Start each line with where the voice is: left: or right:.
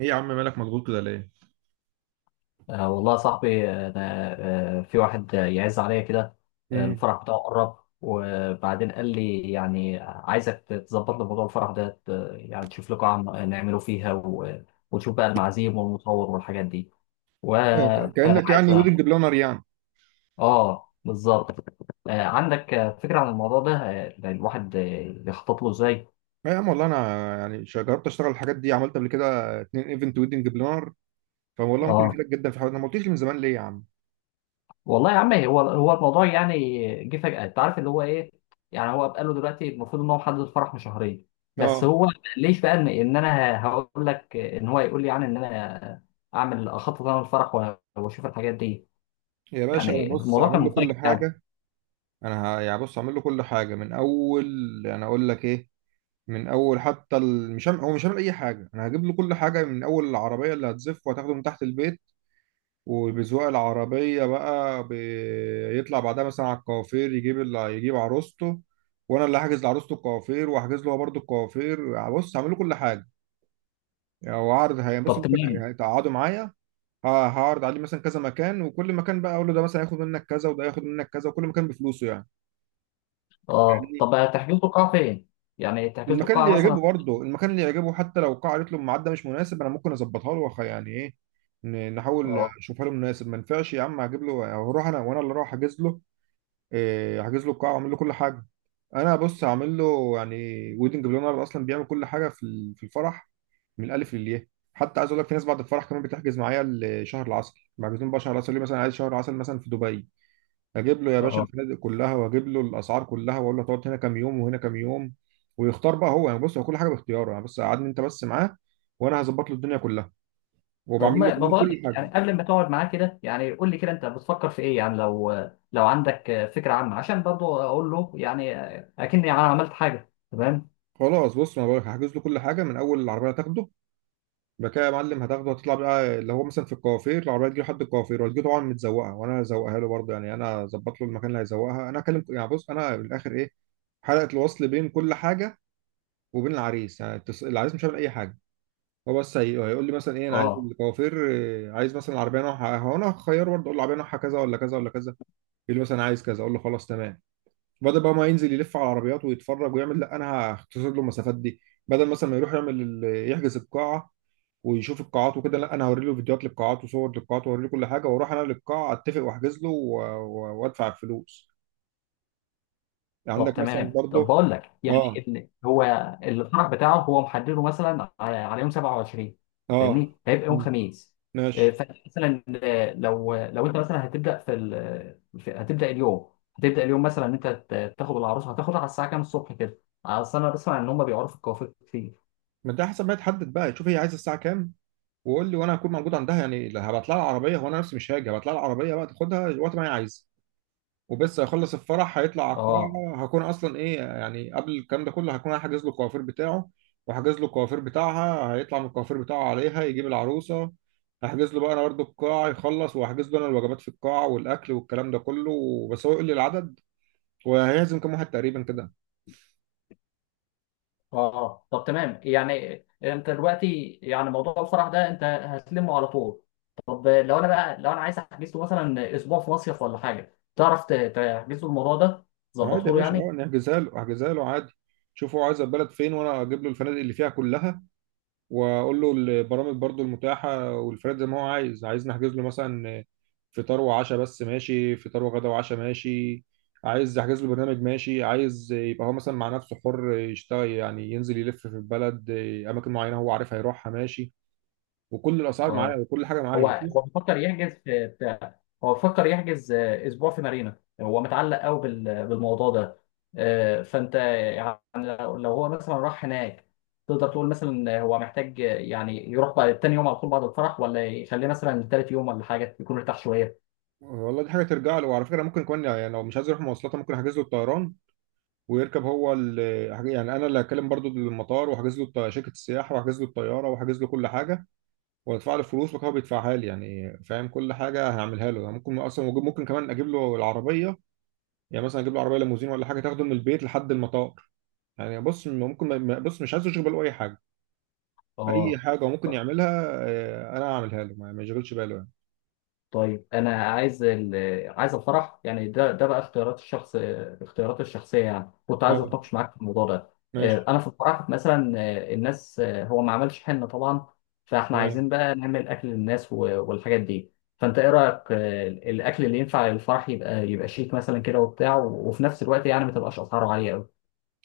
right: ايه يا عم مالك مضغوط كده ليه؟
left: آه والله يا صاحبي أنا، في واحد يعز عليا كده.
right: امم.
left: الفرح بتاعه قرب، وبعدين قال لي يعني عايزك تظبط لي موضوع الفرح ده. يعني تشوف لي قاعة نعمله فيها، وتشوف بقى المعازيم والمصور والحاجات دي،
right: آه،
left: فأنا
right: كانك
left: عايز
right: يعني ويدنج بلانر يعني.
left: آه بالظبط. آه عندك فكرة عن الموضوع ده، الواحد يخطط له إزاي؟
right: لا يا عم والله انا يعني جربت اشتغل الحاجات دي، عملت قبل كده اتنين ايفنت ويدنج بلانر. فوالله ممكن
left: آه
right: افيدك جدا في حاجه، انا ما قلتليش من زمان ليه يا عم.
left: والله يا عم، هو الموضوع يعني جه فجأة، انت عارف اللي هو ايه. يعني هو بقى له دلوقتي المفروض ان هو محدد الفرح من شهرين، بس
right: اه
left: هو ليش بقى إن انا هقول لك ان هو يقول لي يعني ان انا اعمل اخطط انا الفرح واشوف الحاجات دي.
right: يا باشا، انا
left: يعني
right: بص
left: الموضوع كان
right: هعمل له كل
left: مفاجئ يعني.
right: حاجه. انا يعني بص هعمل له كل حاجه من اول. انا اقول لك ايه، من اول حتى مش هعمل هو مش هعمل اي حاجه، انا هجيب له كل حاجه من اول. العربيه اللي هتزف وهتاخده من تحت البيت، وبذوق العربية بقى بيطلع بعدها مثلا على الكوافير، يجيب اللي يجيب عروسته، وانا اللي هحجز لعروسته الكوافير، وهحجز له هو برضه الكوافير. بص هعمل له كل حاجة، يعني هو عرض، هي بص
left: طب
right: ممكن
left: تمام.
right: هيتقعدوا معايا. هعرض عليه مثلا كذا مكان، وكل مكان بقى اقول له ده مثلا هياخد منك كذا، وده هياخد منك كذا، وكل مكان بفلوسه يعني.
left: اه
right: يعني
left: طب تحجزوا القاعة فين؟ يعني تحجزوا
right: المكان
left: القاعة
right: اللي
left: مثلا.
right: يعجبه، برضه المكان اللي يعجبه، حتى لو القاعة قالت له الميعاد ده مش مناسب، انا ممكن اظبطها له يعني ايه، نحاول
left: اه.
right: نشوفها له مناسب. ما ينفعش يا عم، هجيب له، هروح انا، وانا اللي اروح احجز له إيه، حاجز له القاعه وعامل له كل حاجه. انا بص هعمل له يعني. ويدنج بلانر اصلا بيعمل كل حاجه في في الفرح، من الالف للياء. حتى عايز اقول لك، في ناس بعد الفرح كمان بتحجز معايا لشهر العسل، محجزين بقى شهر العسل، ليه؟ مثلا عايز شهر عسل مثلا في دبي، اجيب له يا باشا
left: اه
right: الفنادق كلها، واجيب له الاسعار كلها، واقول له هتقعد هنا كام يوم وهنا كام يوم. ويختار بقى هو يعني، بص هو كل حاجه باختياره يعني، بس قعدني انت بس معاه، وانا هظبط له الدنيا كلها،
left: طب
right: وبعمل له
left: ما
right: كمان
left: بقول
right: كل
left: لك،
right: حاجه.
left: يعني قبل ما تقعد معاه كده، يعني قول لي كده انت بتفكر في ايه، يعني لو عندك فكره عامه، عشان برضو اقول له يعني اكني انا عملت حاجه. تمام.
right: خلاص، بص ما بقولك هحجز له كل حاجه. من اول العربيه هتاخده، يبقى كده يا معلم، هتاخده هتطلع بقى اللي هو مثلا في الكوافير، العربيه تجي لحد الكوافير، وهتجي طبعا متزوقه، وانا هزوقها له برضه يعني. انا اظبط له المكان اللي هيزوقها، انا اكلم يعني، بص انا من الاخر ايه، حلقه الوصل بين كل حاجه وبين العريس. يعني العريس مش هيعمل اي حاجه، هو بس هيقول لي مثلا ايه، انا عايز
left: اه
right: الكوافير إيه، عايز مثلا العربيه نوعها، هو انا هخيره برضه، اقول له العربيه نوعها كذا ولا كذا ولا كذا، يقول لي مثلا عايز كذا، اقول له خلاص تمام. بدل بقى ما ينزل يلف على العربيات ويتفرج ويعمل، لا انا هختصر له المسافات دي. بدل مثلا ما يروح يعمل يحجز القاعه، ويشوف القاعات وكده، لا انا هوري له فيديوهات للقاعات وصور للقاعات، واوري له كل حاجه، واروح انا للقاعه اتفق واحجز له وادفع الفلوس. يعني
left: طب
right: عندك مثلا
left: تمام. طب
right: برضه.
left: بقول لك يعني
right: اه.
left: إن هو الفرح بتاعه هو محدده مثلا على يوم 27.
right: اه.
left: فاهمني هيبقى يوم
right: مم.
left: خميس.
right: ماشي.
left: فمثلا، لو انت مثلا هتبدا في، هتبدا اليوم، هتبدا اليوم مثلا ان انت تاخد العروسه. هتاخدها على الساعه كام الصبح كده؟ اصل انا بسمع ان هم بيعرفوا الكوافير كتير.
right: ما انت حسب ما تحدد بقى، شوف هي عايزه الساعه كام، وقول لي، وانا هكون موجود عندها يعني، لا هبعت لها العربيه، هو انا نفسي مش هاجي، هبعت لها العربيه بقى تاخدها وقت ما هي عايزه. وبس هيخلص الفرح هيطلع على
left: اه.
right: القاعة، هكون أصلا إيه يعني، قبل الكلام ده كله هكون أنا حاجز له الكوافير بتاعه، وحاجز له الكوافير بتاعها، هيطلع من الكوافير بتاعه عليها، يجيب العروسة. هحجز له بقى أنا برضه القاعة، يخلص وهحجز له أنا الوجبات في القاعة والأكل والكلام ده كله. بس هو يقول لي العدد، وهيعزم كام واحد تقريبا كده.
left: اه آه. طب تمام. يعني انت دلوقتي يعني موضوع الفرح ده انت هتلمه على طول. طب لو انا بقى، لو انا عايز احجز له مثلا اسبوع في مصيف ولا حاجه، تعرف تحجز له الموضوع ده،
right: عادي يا
left: تظبطه له
right: باشا، أه
left: يعني؟
right: نحجزها له، أحجزها له عادي. شوف هو عايز البلد فين، وأنا أجيب له الفنادق اللي فيها كلها، واقول له البرامج برضو المتاحه والفريد، زي ما هو عايز. عايز نحجز له مثلا فطار وعشاء بس، ماشي. فطار وغدا وعشاء، ماشي. عايز احجز له برنامج، ماشي. عايز يبقى هو مثلا مع نفسه حر يشتغل، يعني ينزل يلف في البلد، اماكن معينه هو عارف هيروحها، ماشي. وكل الاسعار معايا
left: اه.
right: وكل حاجه معايا،
left: هو
right: شوف.
left: بيفكر يحجز هو بيفكر يحجز اسبوع في مارينا. هو متعلق قوي بالموضوع ده. فانت لو هو مثلا راح هناك، تقدر تقول مثلا هو محتاج يعني يروح بعد تاني يوم على طول بعد الفرح، ولا يخليه مثلا تالت يوم ولا حاجه يكون ارتاح شويه؟
right: والله دي حاجه ترجع له. وعلى فكره، ممكن كمان يعني لو مش عايز يروح مواصلات، ممكن احجز له الطيران، ويركب هو يعني انا اللي هكلم برضو المطار، واحجز له شركه السياحه، واحجز له الطياره، واحجز له كل حاجه، وادفع له فلوس، وهو بيدفعها لي يعني. فاهم، كل حاجه هعملها له يعني. ممكن اصلا، ممكن كمان اجيب له العربيه، يعني مثلا اجيب له عربيه ليموزين ولا حاجه، تاخده من البيت لحد المطار. يعني بص ممكن، بص مش عايز يشغل باله اي حاجه. اي
left: اه.
right: حاجه ممكن يعملها، آه، انا هعملها له، ما يشغلش باله يعني.
left: طيب، انا عايز عايز الفرح. يعني ده بقى اختيارات الشخص، اختيارات الشخصيه. يعني كنت عايز
right: أه،
left: اتناقش معاك في الموضوع ده.
right: ماشي،
left: انا في الفرح مثلا، الناس، هو ما عملش حنه طبعا، فاحنا
right: تمام.
left: عايزين بقى نعمل اكل للناس والحاجات دي. فانت ايه رايك؟ الاكل اللي ينفع للفرح يبقى شيك مثلا كده وبتاع، وفي نفس الوقت يعني ما تبقاش اسعاره عاليه.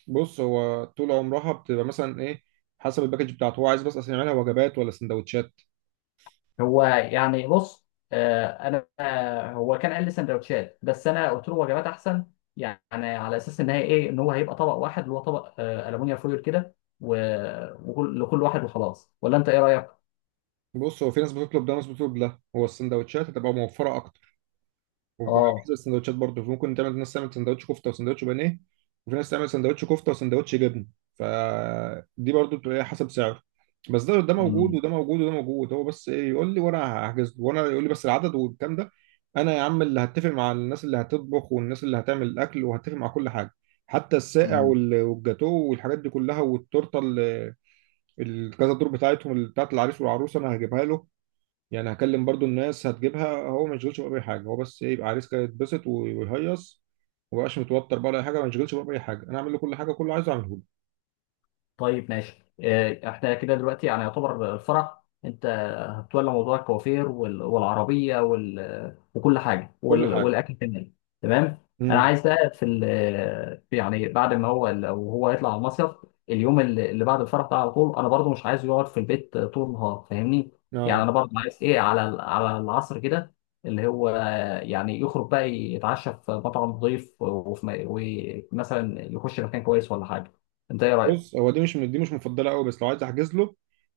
right: بص هو طول عمرها بتبقى مثلا ايه، حسب الباكج بتاعته. هو عايز بس اصلا يعملها وجبات ولا سندوتشات؟
left: هو يعني بص، انا، هو كان قال لي سندوتشات، بس انا قلت له وجبات احسن. يعني على اساس ان هي ايه، ان هو هيبقى طبق واحد اللي هو طبق الومنيوم فويل كده، لكل واحد وخلاص، ولا انت ايه رايك؟
right: بص هو في ناس بتطلب ده وناس بتطلب ده. هو السندوتشات هتبقى موفره اكتر،
left: اه.
right: وبحسب السندوتشات برضه، ممكن تعمل ناس تعمل سندوتش كفته وسندوتش بانيه، وفي ناس تعمل سندوتش كفته وسندوتش جبن. فدي برضه بتبقى إيه، حسب سعره. بس ده موجود، وده موجود، وده موجود، هو بس ايه يقول لي وانا هحجز له، وانا يقول لي بس العدد والكلام ده. انا يا عم اللي هتفق مع الناس اللي هتطبخ، والناس اللي هتعمل الاكل، وهتفق مع كل حاجه، حتى الساقع
left: امم.
right: والجاتوه والحاجات دي كلها، والتورته الكذا دور بتاعتهم، بتاعت العريس والعروسه، انا هجيبها له. يعني هكلم برضو الناس هتجيبها، هو ما يشغلش بقى باي حاجه. هو بس إيه، يبقى عريس كده يتبسط ويهيص، وما يبقاش متوتر بقى ولا أي حاجه، ما يشغلش بقى باي حاجه، انا اعمل له كل حاجه، كله عايزه اعمله له.
left: طيب ماشي. احنا كده دلوقتي يعني يعتبر الفرح انت هتولى موضوع الكوافير والعربيه وكل حاجه
right: كل حاجه.
left: والاكل كمان. تمام. انا
right: امم.
left: عايز بقى في يعني بعد ما هو، لو هو يطلع على المصيف، اليوم اللي بعد الفرح ده على طول، انا برضو مش عايزه يقعد في البيت طول النهار، فاهمني؟ يعني
right: اه،
left: انا برضو عايز ايه على على العصر كده، اللي هو يعني يخرج بقى يتعشى في مطعم نظيف، وفي ومثلا يخش مكان كويس ولا حاجه. انت ايه رايك؟
right: بص هو دي مش مفضله قوي، بس لو عايز احجز له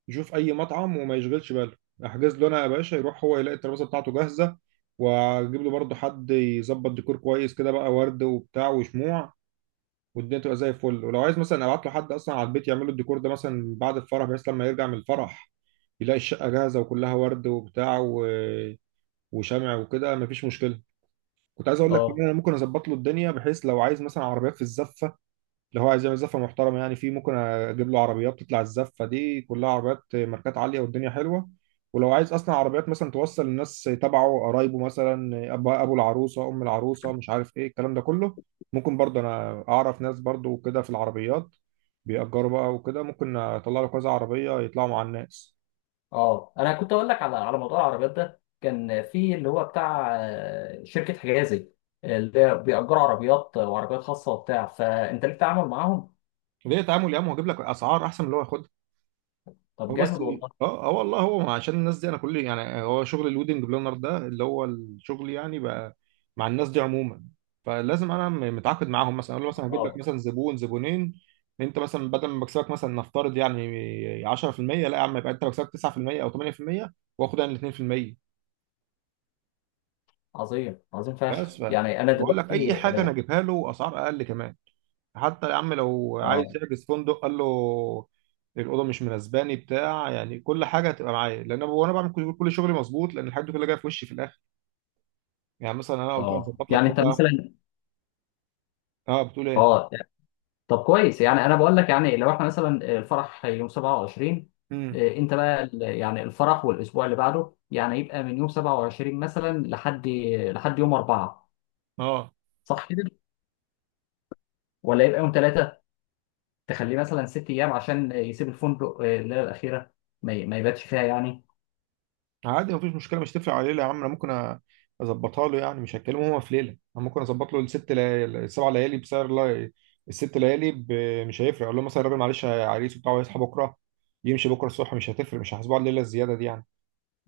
right: يشوف اي مطعم وما يشغلش باله، احجز له انا يا باشا، يروح هو يلاقي الترابيزه بتاعته جاهزه، واجيب له برضو حد يظبط ديكور كويس كده بقى، ورد وبتاع وشموع، والدنيا تبقى زي الفل. ولو عايز مثلا ابعت له حد اصلا على البيت يعمل له الديكور ده مثلا بعد الفرح، بحيث لما يرجع من الفرح يلاقي الشقة جاهزة، وكلها ورد وبتاع وشمع وكده، مفيش مشكلة. كنت عايز اقول لك ان
left: اه.
right: انا ممكن اظبط له الدنيا، بحيث لو عايز مثلا عربيات في الزفة، لو هو عايز يعمل زفة محترمة يعني، في ممكن اجيب له عربيات، تطلع الزفة دي كلها عربيات ماركات عالية، والدنيا حلوة. ولو عايز اصلا عربيات مثلا توصل الناس تبعه، قرايبه مثلا، ابو العروسة، ام العروسة، مش عارف ايه الكلام ده كله، ممكن برضه انا اعرف ناس برضه كده في العربيات، بيأجروا بقى وكده، ممكن اطلع له كذا عربية يطلعوا مع الناس.
left: اه، انا كنت اقول لك على موضوع العربيات ده. كان في اللي هو بتاع شركه حجازي، اللي هي بيأجروا عربيات وعربيات خاصه وبتاع، فانت ليك تعامل معاهم؟
right: ليه تعامل يا عم؟ هو جايب لك اسعار احسن من اللي هو ياخدها.
left: طب
right: هو بس،
left: جامد والله.
right: اه اه والله، هو عشان الناس دي، انا كل يعني، هو شغل الويدنج بلانر ده اللي هو الشغل يعني، بقى مع الناس دي عموما. فلازم انا متعاقد معاهم، مثلا اقول له مثلا هجيب لك
left: اه،
right: مثلا زبون زبونين، انت مثلا بدل ما بكسبك مثلا نفترض يعني 10%، لا يا عم، يبقى انت بكسبك 9% او 8%، واخد انا ال 2%.
left: عظيم عظيم فشخ.
right: بس ف
left: يعني انا
right: بقول لك اي
left: دلوقتي
right: حاجه انا
left: اه.
right: اجيبها له اسعار اقل كمان. حتى يا عم لو عايز
left: اه
right: يحجز فندق قال له الاوضه مش مناسباني، بتاع يعني، كل حاجه هتبقى معايا، لان انا وانا بعمل كل شغلي مظبوط، لان الحاجات دي كلها جايه في وشي في الاخر. يعني مثلا انا قلت له
left: آه.
right: هظبط لك
left: يعني انت
right: كذا.
left: مثلا.
right: اه، بتقول ايه؟
left: اه طب كويس. يعني انا بقول لك يعني لو احنا مثلا الفرح يوم 27،
right: امم.
left: انت بقى يعني الفرح والاسبوع اللي بعده يعني يبقى من يوم 27 مثلا لحد يوم 4،
right: اه،
left: صح؟ ولا يبقى يوم 3، تخليه مثلا 6 أيام عشان يسيب الفندق الليلة الأخيرة، ما يباتش فيها يعني.
right: عادي، مفيش مشكله، مش تفرق عليه يا عم. انا ممكن اظبطها له يعني، مش هتكلمه هو في ليله. انا ممكن اظبط له الست ليالي السبع ليالي بسعر، لا، الست ليالي مش هيفرق، اقول له مثلا الراجل معلش عريس وبتاع، ويصحى بكره، يمشي بكره الصبح، مش هتفرق، مش هحاسبه على الليله الزياده دي يعني.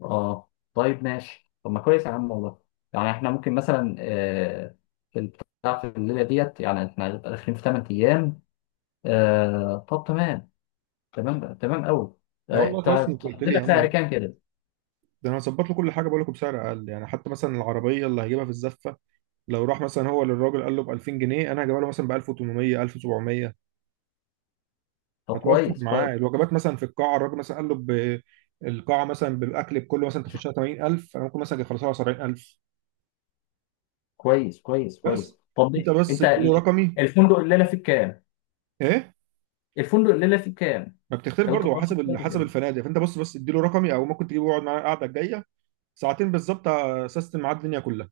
left: اه. طيب ماشي. طب ما كويس يا عم والله. يعني احنا ممكن مثلا، في البتاع في الليلة ديت، يعني احنا هنبقى داخلين في 8 أيام. طب تمام. تمام بقى، تمام أوي.
right: يا والله كويس انك
left: تحط
right: قلت لي يا
left: لك سعر
right: عم،
left: كام كده؟
right: ده انا هظبط له كل حاجه. بقول لكم بسعر اقل يعني، حتى مثلا العربيه اللي هجيبها في الزفه، لو راح مثلا هو للراجل قال له ب 2000 جنيه، انا هجيبها له مثلا ب 1800 1700.
left: طب
right: هتوفر
left: كويس كويس
right: معاه الوجبات مثلا في القاعه، الراجل مثلا قال له ب القاعه مثلا بالاكل بكله مثلا تخشها 80,000، انا ممكن مثلا أجي اخلصها 70,000.
left: كويس كويس كويس.
right: بس
left: طب
right: انت
left: ليه؟
right: بس
left: انت
right: اديله رقمي.
left: الفندق الليلة فيه كام؟
right: ايه؟
left: الفندق الليلة فيه كام؟
right: ما بتختلف
left: لو انت
right: برضه
left: قررت
right: حسب
left: الفندق.
right: حسب الفنادق. فانت بص، بس اديله رقمي، او ممكن تجيبه يقعد معانا القعده الجايه ساعتين بالظبط، اسست معاه الدنيا كلها.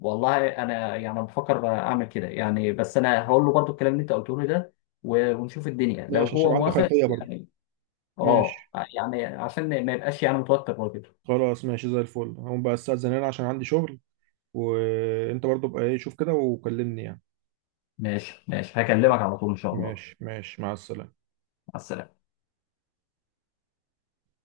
left: والله انا يعني بفكر اعمل كده يعني، بس انا هقول له برضو الكلام اللي انت قلته لي ده، ونشوف الدنيا لو
right: ماشي، عشان يبقى
left: هو
right: عنده
left: موافق
right: خلفيه برضه.
left: يعني. اه.
right: ماشي.
left: يعني عشان ما يبقاش يعني متوتر برضه.
right: خلاص، ماشي زي الفل، هقوم بقى استأذن انا عشان عندي شغل. وانت برضو بقى ايه، شوف كده وكلمني يعني.
left: ماشي ماشي،
right: خلاص.
left: هكلمك على طول ان شاء الله.
right: ماشي، ماشي، مع السلامة.
left: مع السلامه.